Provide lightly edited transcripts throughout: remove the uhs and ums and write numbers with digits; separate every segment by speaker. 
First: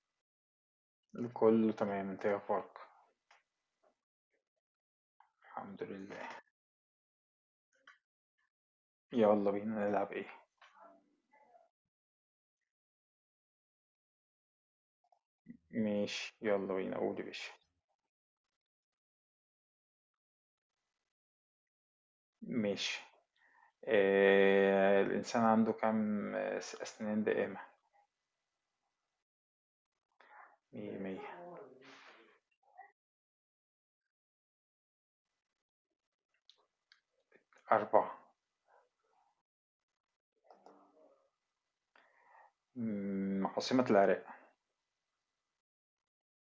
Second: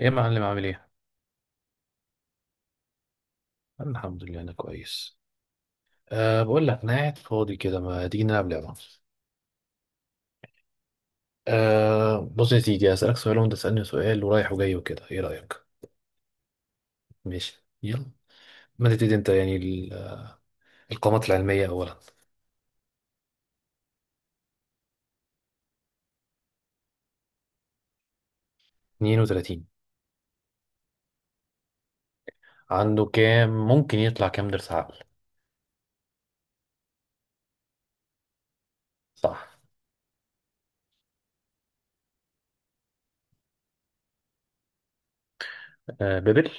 Speaker 1: ايه يا معلم، عامل ايه؟
Speaker 2: كله تمام. انت ايه اخبارك؟
Speaker 1: أنا الحمد لله انا كويس.
Speaker 2: الحمد لله.
Speaker 1: بقول لك انا قاعد فاضي كده، ما تيجي نلعب لعبة؟
Speaker 2: يلا بينا نلعب ايه؟
Speaker 1: بص يا سيدي، هسألك سؤال وانت تسألني سؤال، ورايح وجاي وكده، ايه رأيك؟
Speaker 2: ماشي، يلا بينا، قول يا باشا.
Speaker 1: ماشي يلا. ما تبتدي انت، يعني القامات العلمية اولا.
Speaker 2: ماشي. الانسان عنده كام اسنان دائمة؟
Speaker 1: 32.
Speaker 2: مية مية.
Speaker 1: عنده كام ممكن يطلع كام ضرس عقل؟
Speaker 2: أربعة.
Speaker 1: صح.
Speaker 2: عاصمة العراق.
Speaker 1: بابل.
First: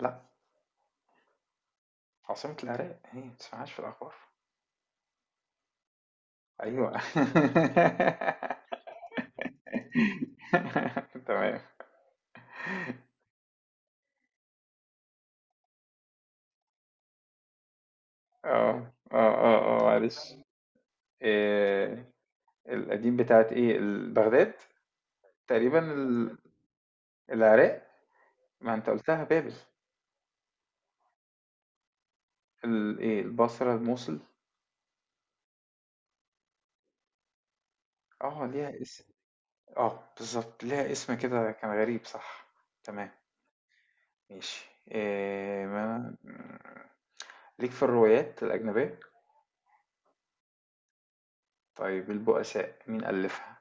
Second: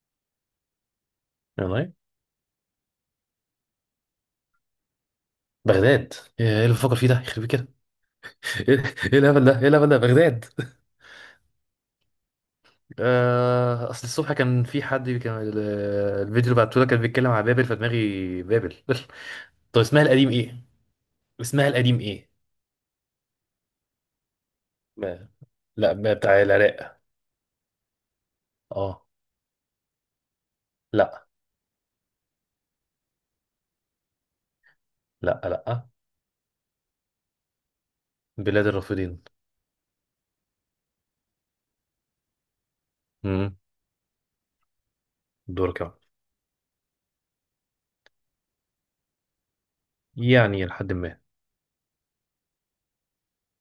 Speaker 2: لا.
Speaker 1: والله.
Speaker 2: عاصمة العراق هي ما تسمعهاش في الأخبار.
Speaker 1: بغداد. ايه اللي بفكر
Speaker 2: أيوة.
Speaker 1: فيه ده، يخرب بيه كده. ايه. إيه الهبل ده، بغداد.
Speaker 2: تمام.
Speaker 1: اصل الصبح كان في حد، كان الفيديو اللي بعته لك كان بيتكلم على بابل، فدماغي بابل.
Speaker 2: اه اه اه
Speaker 1: طب
Speaker 2: اه،
Speaker 1: اسمها
Speaker 2: معلش.
Speaker 1: القديم ايه؟ اسمها القديم
Speaker 2: آه،
Speaker 1: ايه
Speaker 2: القديم بتاعت ايه بغداد؟
Speaker 1: ما.
Speaker 2: تقريبا
Speaker 1: لا، ما
Speaker 2: ال...
Speaker 1: بتاع العراق.
Speaker 2: العراق. ما انت
Speaker 1: اه.
Speaker 2: قلتها بابل.
Speaker 1: لا.
Speaker 2: ايه، البصرة، الموصل؟
Speaker 1: لا لا.
Speaker 2: اه
Speaker 1: بلاد
Speaker 2: ليها اسم.
Speaker 1: الرافدين.
Speaker 2: اه، بالظبط، ليها اسم كده، كان غريب صح. تمام.
Speaker 1: امم.
Speaker 2: ماشي، إيه
Speaker 1: دورك يا عم.
Speaker 2: ما ليك في الروايات الأجنبية.
Speaker 1: يعني لحد ما.
Speaker 2: طيب، البؤساء مين ألفها؟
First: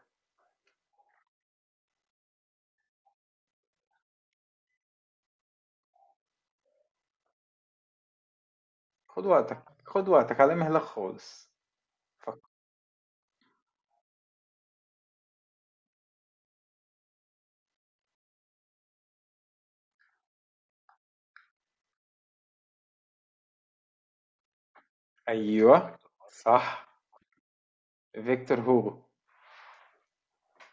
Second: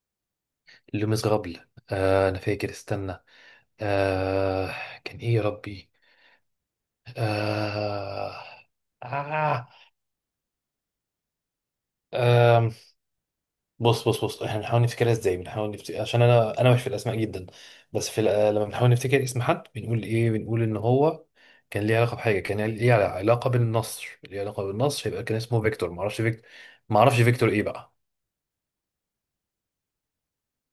Speaker 1: لمس غبل. انا فاكر، استنى. آه كان ايه يا ربي. آه
Speaker 2: خد وقتك،
Speaker 1: آه
Speaker 2: خد وقتك، على مهلك خالص. فكر.
Speaker 1: آه بص بص بص، احنا بنحاول نفتكرها ازاي، بنحاول نفتكر، عشان انا مش في الاسماء جدا. بس في الأ-. لما بنحاول نفتكر اسم حد بنقول ايه؟ بنقول ان هو كان ليه علاقه بحاجه، كان ليه علاقه بالنصر، ليه علاقه بالنصر، يبقى كان اسمه فيكتور،
Speaker 2: أيوه.
Speaker 1: ما اعرفش فيكتور.
Speaker 2: صح.
Speaker 1: ما اعرفش فيكتور ايه بقى.
Speaker 2: فيكتور هوجو.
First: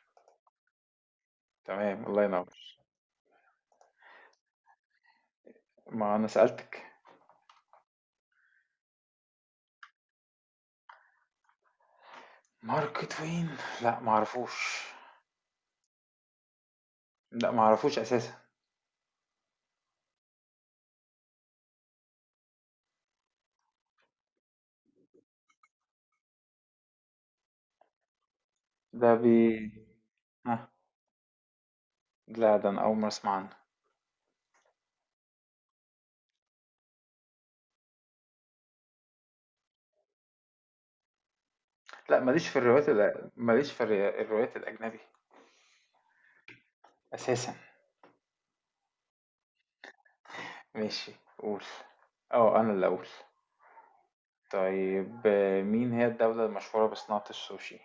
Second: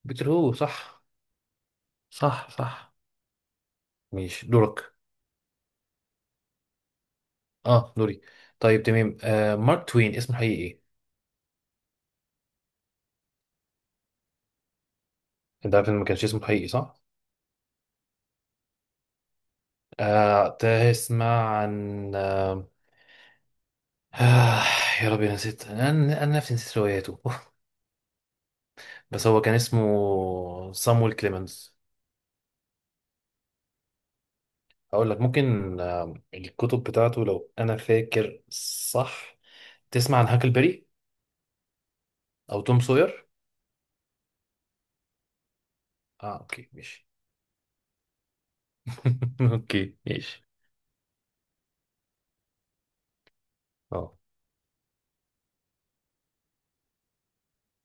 Speaker 1: فيكتور هو، صح.
Speaker 2: تمام، الله ينور.
Speaker 1: صح صح. ماشي، دورك.
Speaker 2: ما أنا سألتك.
Speaker 1: اه، دوري. طيب تمام، مارك توين اسمه الحقيقي ايه؟
Speaker 2: مارك توين. لا، معرفوش.
Speaker 1: انت عارف ان ما كانش اسمه الحقيقي، صح.
Speaker 2: لا، معرفوش أساسا.
Speaker 1: آه تسمع عن. آه، يا ربي، نسيت انا. انا نفسي نسيت رواياته.
Speaker 2: ده
Speaker 1: بس
Speaker 2: بي.
Speaker 1: هو كان
Speaker 2: ها.
Speaker 1: اسمه صامويل كليمنز.
Speaker 2: لا، ده انا اول مره اسمع عنه.
Speaker 1: هقول لك ممكن الكتب بتاعته لو انا فاكر. صح. تسمع عن هاكلبري.
Speaker 2: لا، ماليش في
Speaker 1: او توم
Speaker 2: الروايات
Speaker 1: سوير.
Speaker 2: الأ- ماليش في الر- الروايات الاجنبي
Speaker 1: اه اوكي ماشي.
Speaker 2: اساسا.
Speaker 1: اوكي ماشي.
Speaker 2: ماشي، قول. اه انا اللي اقول.
Speaker 1: اه،
Speaker 2: طيب، مين هي الدولة المشهورة بصناعة السوشي؟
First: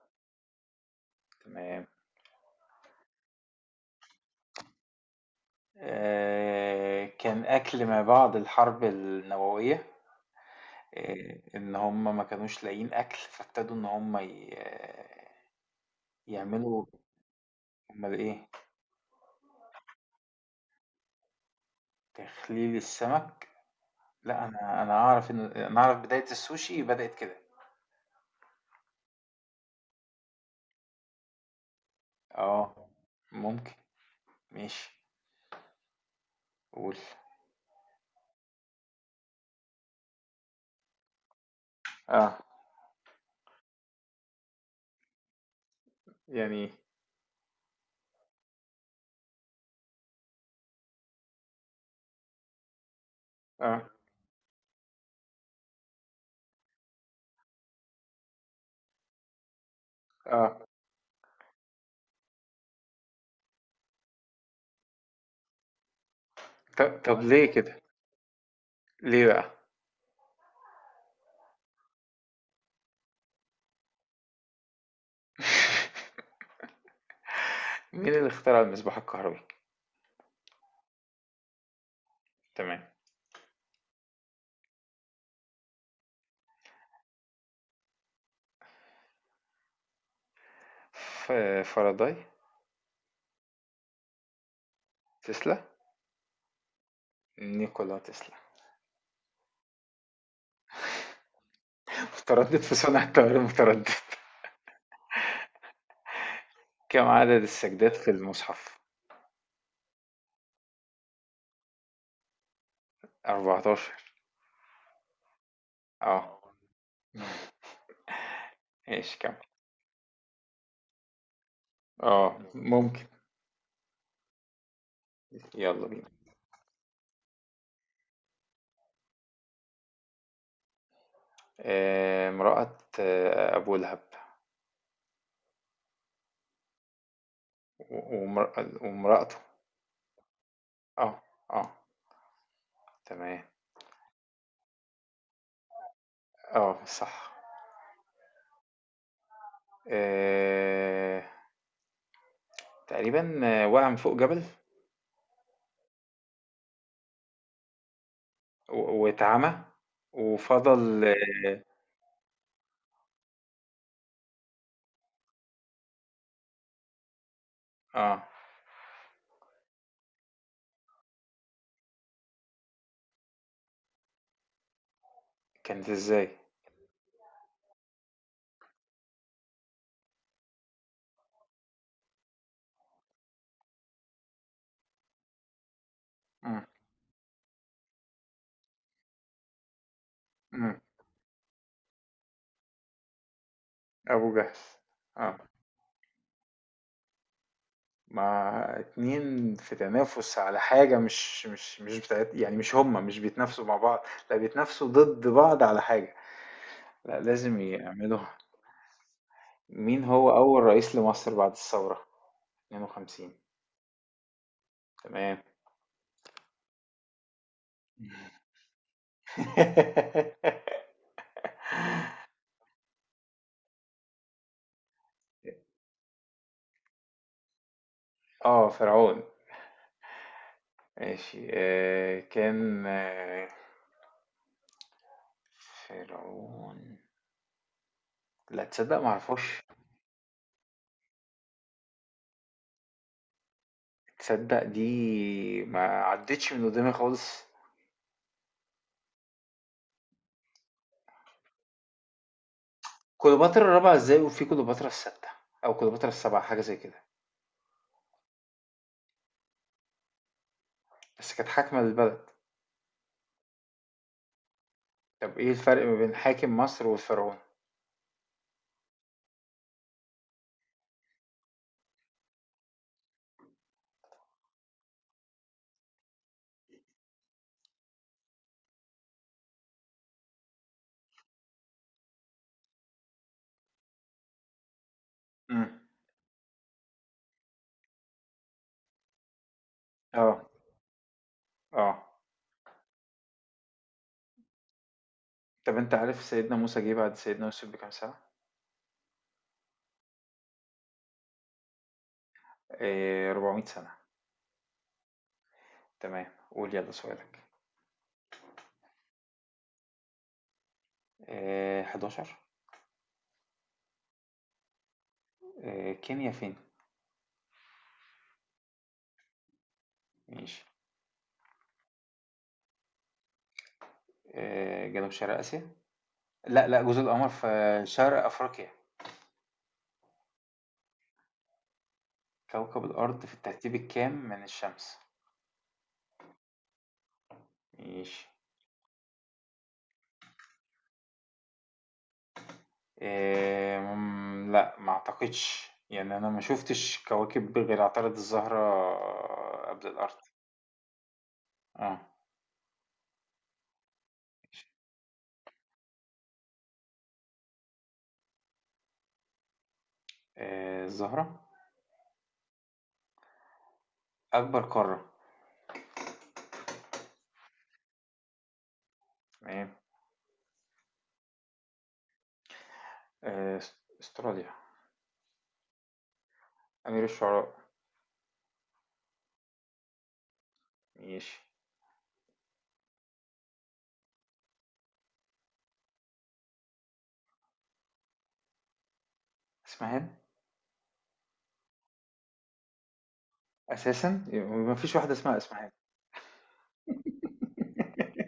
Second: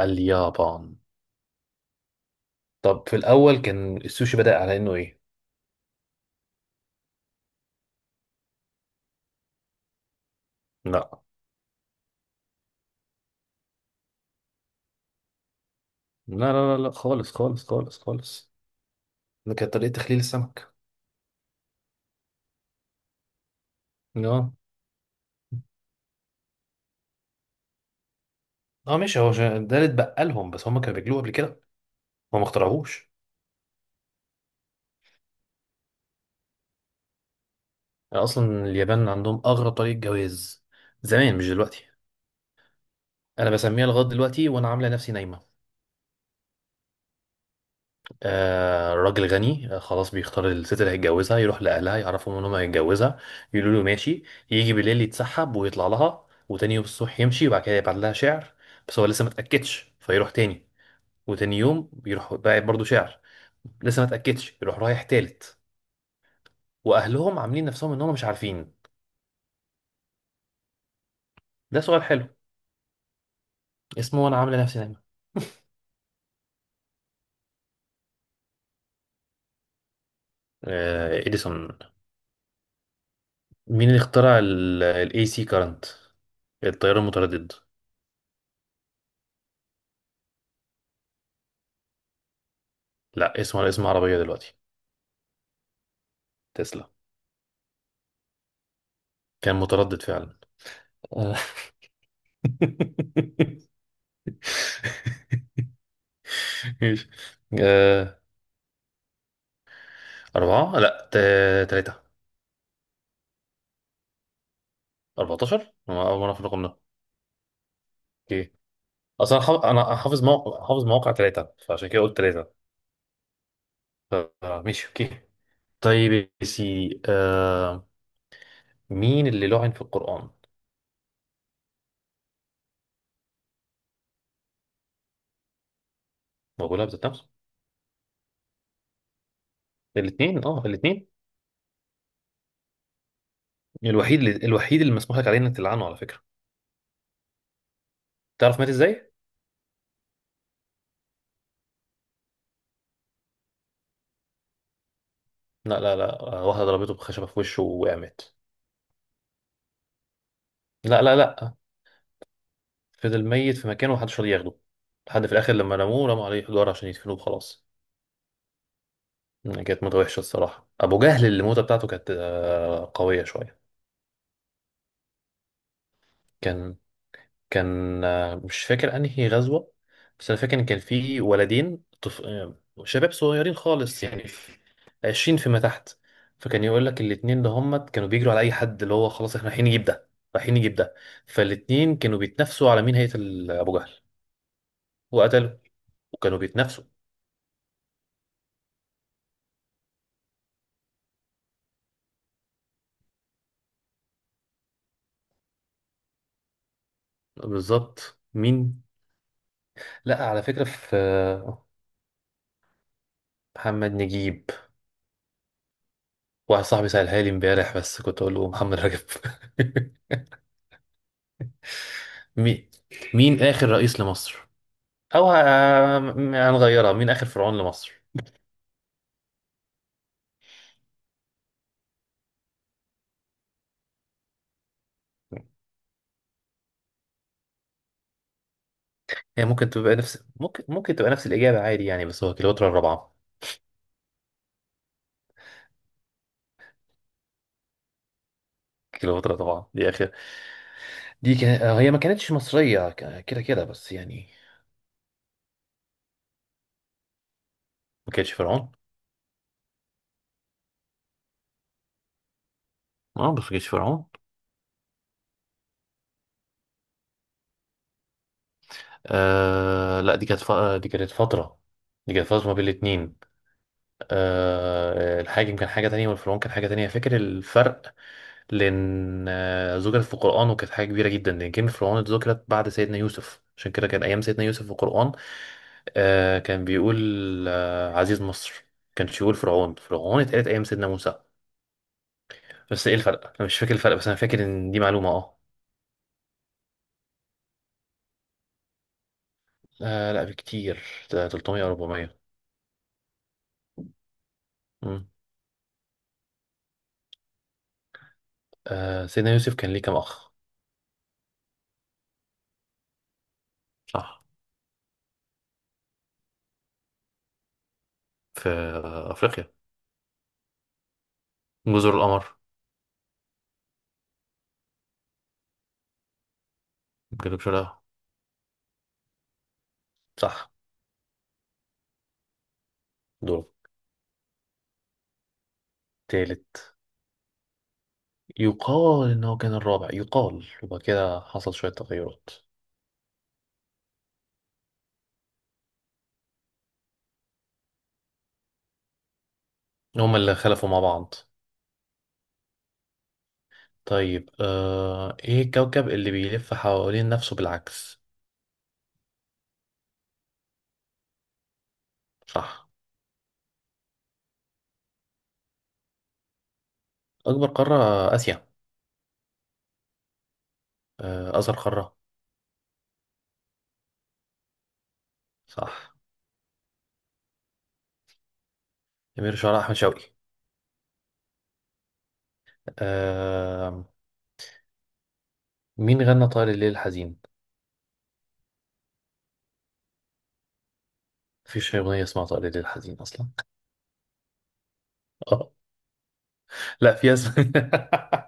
Speaker 1: اليابان.
Speaker 2: تمام.
Speaker 1: طب في الاول كان السوشي بدأ على انه ايه؟
Speaker 2: كان اكل ما بعد الحرب النووية.
Speaker 1: لا
Speaker 2: ان هم ما كانوش لاقيين اكل، فابتدوا ان هم
Speaker 1: لا لا لا
Speaker 2: يعملوا.
Speaker 1: لا، خالص خالص خالص
Speaker 2: امال ايه؟
Speaker 1: خالص. ده كانت طريقة تخليل السمك.
Speaker 2: تخليل السمك. لا،
Speaker 1: اه.
Speaker 2: انا اعرف ان انا اعرف بداية السوشي بدأت كده.
Speaker 1: اه ماشي، هو عشان ده اللي اتبقى لهم، بس هم كانوا بياكلوه قبل كده. هو ما
Speaker 2: اه
Speaker 1: اخترعوش.
Speaker 2: ممكن. ماشي، قول.
Speaker 1: يعني اصلا اليابان عندهم اغرب طريقه جواز. زمان، مش دلوقتي.
Speaker 2: اه،
Speaker 1: انا بسميها لغايه دلوقتي وانا عامله نفسي نايمه.
Speaker 2: يعني،
Speaker 1: راجل غني خلاص بيختار الست اللي هيتجوزها، يروح لاهلها يعرفهم ان هم هيتجوزها. يقولوا له
Speaker 2: اه
Speaker 1: ماشي. يجي بالليل يتسحب ويطلع لها، وتاني يوم الصبح يمشي، وبعد كده يبعت لها شعر. بس هو لسه ما اتاكدش فيروح
Speaker 2: اه.
Speaker 1: تاني. وتاني يوم بيروح باعت برضه شعر. لسه ما اتاكدش، يروح رايح تالت.
Speaker 2: طب
Speaker 1: واهلهم
Speaker 2: ليه
Speaker 1: عاملين
Speaker 2: كده؟
Speaker 1: نفسهم ان هم مش عارفين.
Speaker 2: ليه بقى؟
Speaker 1: ده سؤال حلو. اسمه وانا عامله نفسي نايمه.
Speaker 2: مين اللي اخترع المصباح الكهربي؟
Speaker 1: اديسون.
Speaker 2: تمام.
Speaker 1: مين اللي اخترع ال AC current، التيار المتردد.
Speaker 2: فاراداي.
Speaker 1: لا، اسمه على اسم عربية دلوقتي.
Speaker 2: تسلا.
Speaker 1: تسلا.
Speaker 2: نيكولا تسلا.
Speaker 1: كان متردد فعلا. آه.
Speaker 2: متردد في صنع التيار المتردد. كم
Speaker 1: ماشي
Speaker 2: عدد السجدات في
Speaker 1: آه،
Speaker 2: المصحف؟
Speaker 1: أربعة، لا تلاتة.
Speaker 2: 14.
Speaker 1: 14، أنا أول مرة
Speaker 2: اه،
Speaker 1: في الرقم ده. أوكي.
Speaker 2: ماشي، كمل.
Speaker 1: أصلا حافظ، أنا حافظ موقع، حافظ مواقع 3، فعشان كده قلت
Speaker 2: اه،
Speaker 1: تلاتة.
Speaker 2: ممكن.
Speaker 1: ماشي، أوكي.
Speaker 2: يلا بينا.
Speaker 1: طيب يا سيدي، مين اللي لعن في القرآن؟
Speaker 2: امرأة أبو لهب.
Speaker 1: موجودة بذات نفسه؟
Speaker 2: ومرأته.
Speaker 1: الاثنين،
Speaker 2: اه اه. تمام.
Speaker 1: الوحيد اللي مسموح لك عليه انك تلعنه، على فكرة.
Speaker 2: آه، صح.
Speaker 1: تعرف مات ازاي؟
Speaker 2: آآ تقريبًا وقع من فوق جبل.
Speaker 1: لا لا لا، واحدة ضربته بخشبة في وشه وقامت.
Speaker 2: واتعمى.
Speaker 1: لا
Speaker 2: وفضل
Speaker 1: لا لا.
Speaker 2: آه.
Speaker 1: فضل ميت في مكانه، ومحدش راضي ياخده. لحد في الآخر، لما رموه رموا عليه حجارة عشان يدفنوه وخلاص.
Speaker 2: آه.
Speaker 1: كانت موتة وحشة الصراحة. أبو جهل اللي الموتة بتاعته كانت قوية شوية.
Speaker 2: كانت إزاي؟
Speaker 1: كان كان مش فاكر انهي غزوة. بس انا فاكر ان كان في ولدين طف... آه، شباب صغيرين خالص، يعني 20 فيما تحت.
Speaker 2: إمم.
Speaker 1: فكان يقول لك الاتنين ده، هم كانوا بيجروا على اي حد اللي هو خلاص احنا رايحين نجيب ده. رايحين نجيب
Speaker 2: إمم.
Speaker 1: ده. فالاتنين كانوا بيتنافسوا على مين هيقتل ابو جهل.
Speaker 2: أبو جهل. آه.
Speaker 1: وقتلوا. وكانوا بيتنافسوا.
Speaker 2: ما 2 في تنافس على حاجة، مش بتاعت، يعني مش هُم، مش بيتنافسوا مع بعض. لأ، بيتنافسوا ضد بعض على حاجة. لأ لازم
Speaker 1: بالظبط،
Speaker 2: يعملوا.
Speaker 1: مين.
Speaker 2: مين
Speaker 1: لا
Speaker 2: هو
Speaker 1: على
Speaker 2: أول
Speaker 1: فكرة
Speaker 2: رئيس
Speaker 1: في،
Speaker 2: لمصر بعد الثورة؟ 52.
Speaker 1: محمد نجيب.
Speaker 2: تمام.
Speaker 1: واحد صاحبي سألها لي امبارح، بس كنت اقول له محمد رجب. مين. مين اخر رئيس لمصر، او هنغيرها، مين اخر فرعون لمصر.
Speaker 2: فرعون. ماشي، كان فرعون. لا، تصدق
Speaker 1: هي
Speaker 2: معرفوش.
Speaker 1: ممكن تبقى نفس، ممكن تبقى نفس الاجابه عادي يعني، بس هو كليوباترا الرابعه.
Speaker 2: تصدق دي ما عدتش من قدامي خالص.
Speaker 1: كليوباترا طبعا، دي اخر. دي كان... آه، هي ما كانتش مصريه، كده
Speaker 2: كليوباترا
Speaker 1: كده بس
Speaker 2: الرابعة ازاي
Speaker 1: يعني.
Speaker 2: وفي كليوباترا الستة؟ أو كليوباترا السبعة، حاجة زي كده.
Speaker 1: ما كانتش فرعون.
Speaker 2: بس كانت حاكمة للبلد.
Speaker 1: اه، بس ما كانتش فرعون.
Speaker 2: طب ايه الفرق ما بين حاكم مصر والفرعون؟
Speaker 1: لا، دي كانت فتره دي كانت فتره ما بين الاتنين. الحاجم كان حاجة تانية، والفرعون كان حاجة تانية، فاكر الفرق. لأن ذكرت في القرآن، وكانت حاجة كبيرة جدا، لأن كلمة فرعون اتذكرت بعد سيدنا يوسف، عشان كده كان أيام سيدنا يوسف في القرآن.
Speaker 2: امم.
Speaker 1: كان بيقول عزيز مصر، كانش يقول فرعون. فرعون
Speaker 2: اه،
Speaker 1: اتقالت أيام سيدنا موسى.
Speaker 2: اه.
Speaker 1: بس إيه الفرق؟ أنا مش فاكر الفرق، بس أنا فاكر إن دي معلومة.
Speaker 2: طب انت عارف سيدنا موسى جه بعد سيدنا يوسف بكام سنة؟
Speaker 1: لا، بكتير. ده 300 أو 400.
Speaker 2: 400 سنة.
Speaker 1: مم.
Speaker 2: تمام، قول يلا سؤالك.
Speaker 1: سيدنا يوسف كان ليه كام أخ؟
Speaker 2: 11.
Speaker 1: صح.
Speaker 2: كينيا فين؟
Speaker 1: في أفريقيا.
Speaker 2: ماشي.
Speaker 1: جزر القمر.
Speaker 2: جنوب شرق آسيا. لأ، لأ، جزر القمر
Speaker 1: جنوب شرق.
Speaker 2: في شرق أفريقيا.
Speaker 1: صح.
Speaker 2: كوكب الأرض في
Speaker 1: دور.
Speaker 2: الترتيب الكام من الشمس؟
Speaker 1: تالت.
Speaker 2: ماشي.
Speaker 1: يقال إن هو كان الرابع، يقال، وبعد كده حصل شوية تغيرات.
Speaker 2: لأ ما أعتقدش، يعني أنا ما شُفتش كواكب غير عطارد، الزهرة قبل الأرض.
Speaker 1: هما اللي خلفوا مع بعض.
Speaker 2: آه،
Speaker 1: طيب
Speaker 2: ماشي.
Speaker 1: إيه الكوكب اللي بيلف حوالين نفسه بالعكس؟
Speaker 2: الزهرة.
Speaker 1: صح.
Speaker 2: أكبر قارة.
Speaker 1: أكبر قارة. آسيا.
Speaker 2: تمام.
Speaker 1: أصغر قارة.
Speaker 2: أس أستراليا.
Speaker 1: صح.
Speaker 2: أمير الشعراء.
Speaker 1: أمير شعراء أحمد شوقي.
Speaker 2: ماشي.
Speaker 1: آه. مين غنى طائر الليل الحزين؟
Speaker 2: إسماعيلية.
Speaker 1: مفيش أغنية اسمها طائر الليل الحزين أصلا.
Speaker 2: أساسًا! ما فيش واحدة اسمها
Speaker 1: آه
Speaker 2: إسماعيلية.
Speaker 1: لا، في اسم.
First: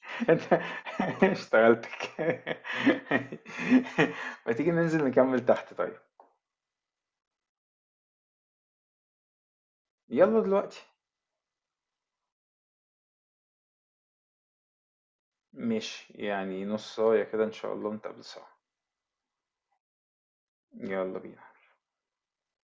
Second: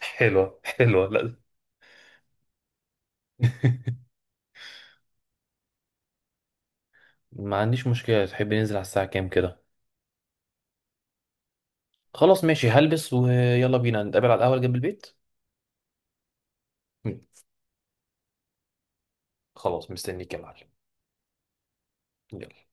Speaker 2: انت.
Speaker 1: حلوة حلوة، لا.
Speaker 2: اشتغلتك. ما تيجي ننزل نكمل تحت طيب؟
Speaker 1: ما عنديش مشكلة، تحب ننزل على الساعة كام كده؟
Speaker 2: يلا دلوقتي.
Speaker 1: خلاص ماشي، هلبس ويلا بينا نتقابل على القهوة اللي جنب البيت.
Speaker 2: ماشي، يعني نص
Speaker 1: مم.
Speaker 2: ساعة كده ان شاء الله نتقابل سوا.
Speaker 1: خلاص، مستنيك يا معلم.
Speaker 2: يلا بينا.
Speaker 1: يلا.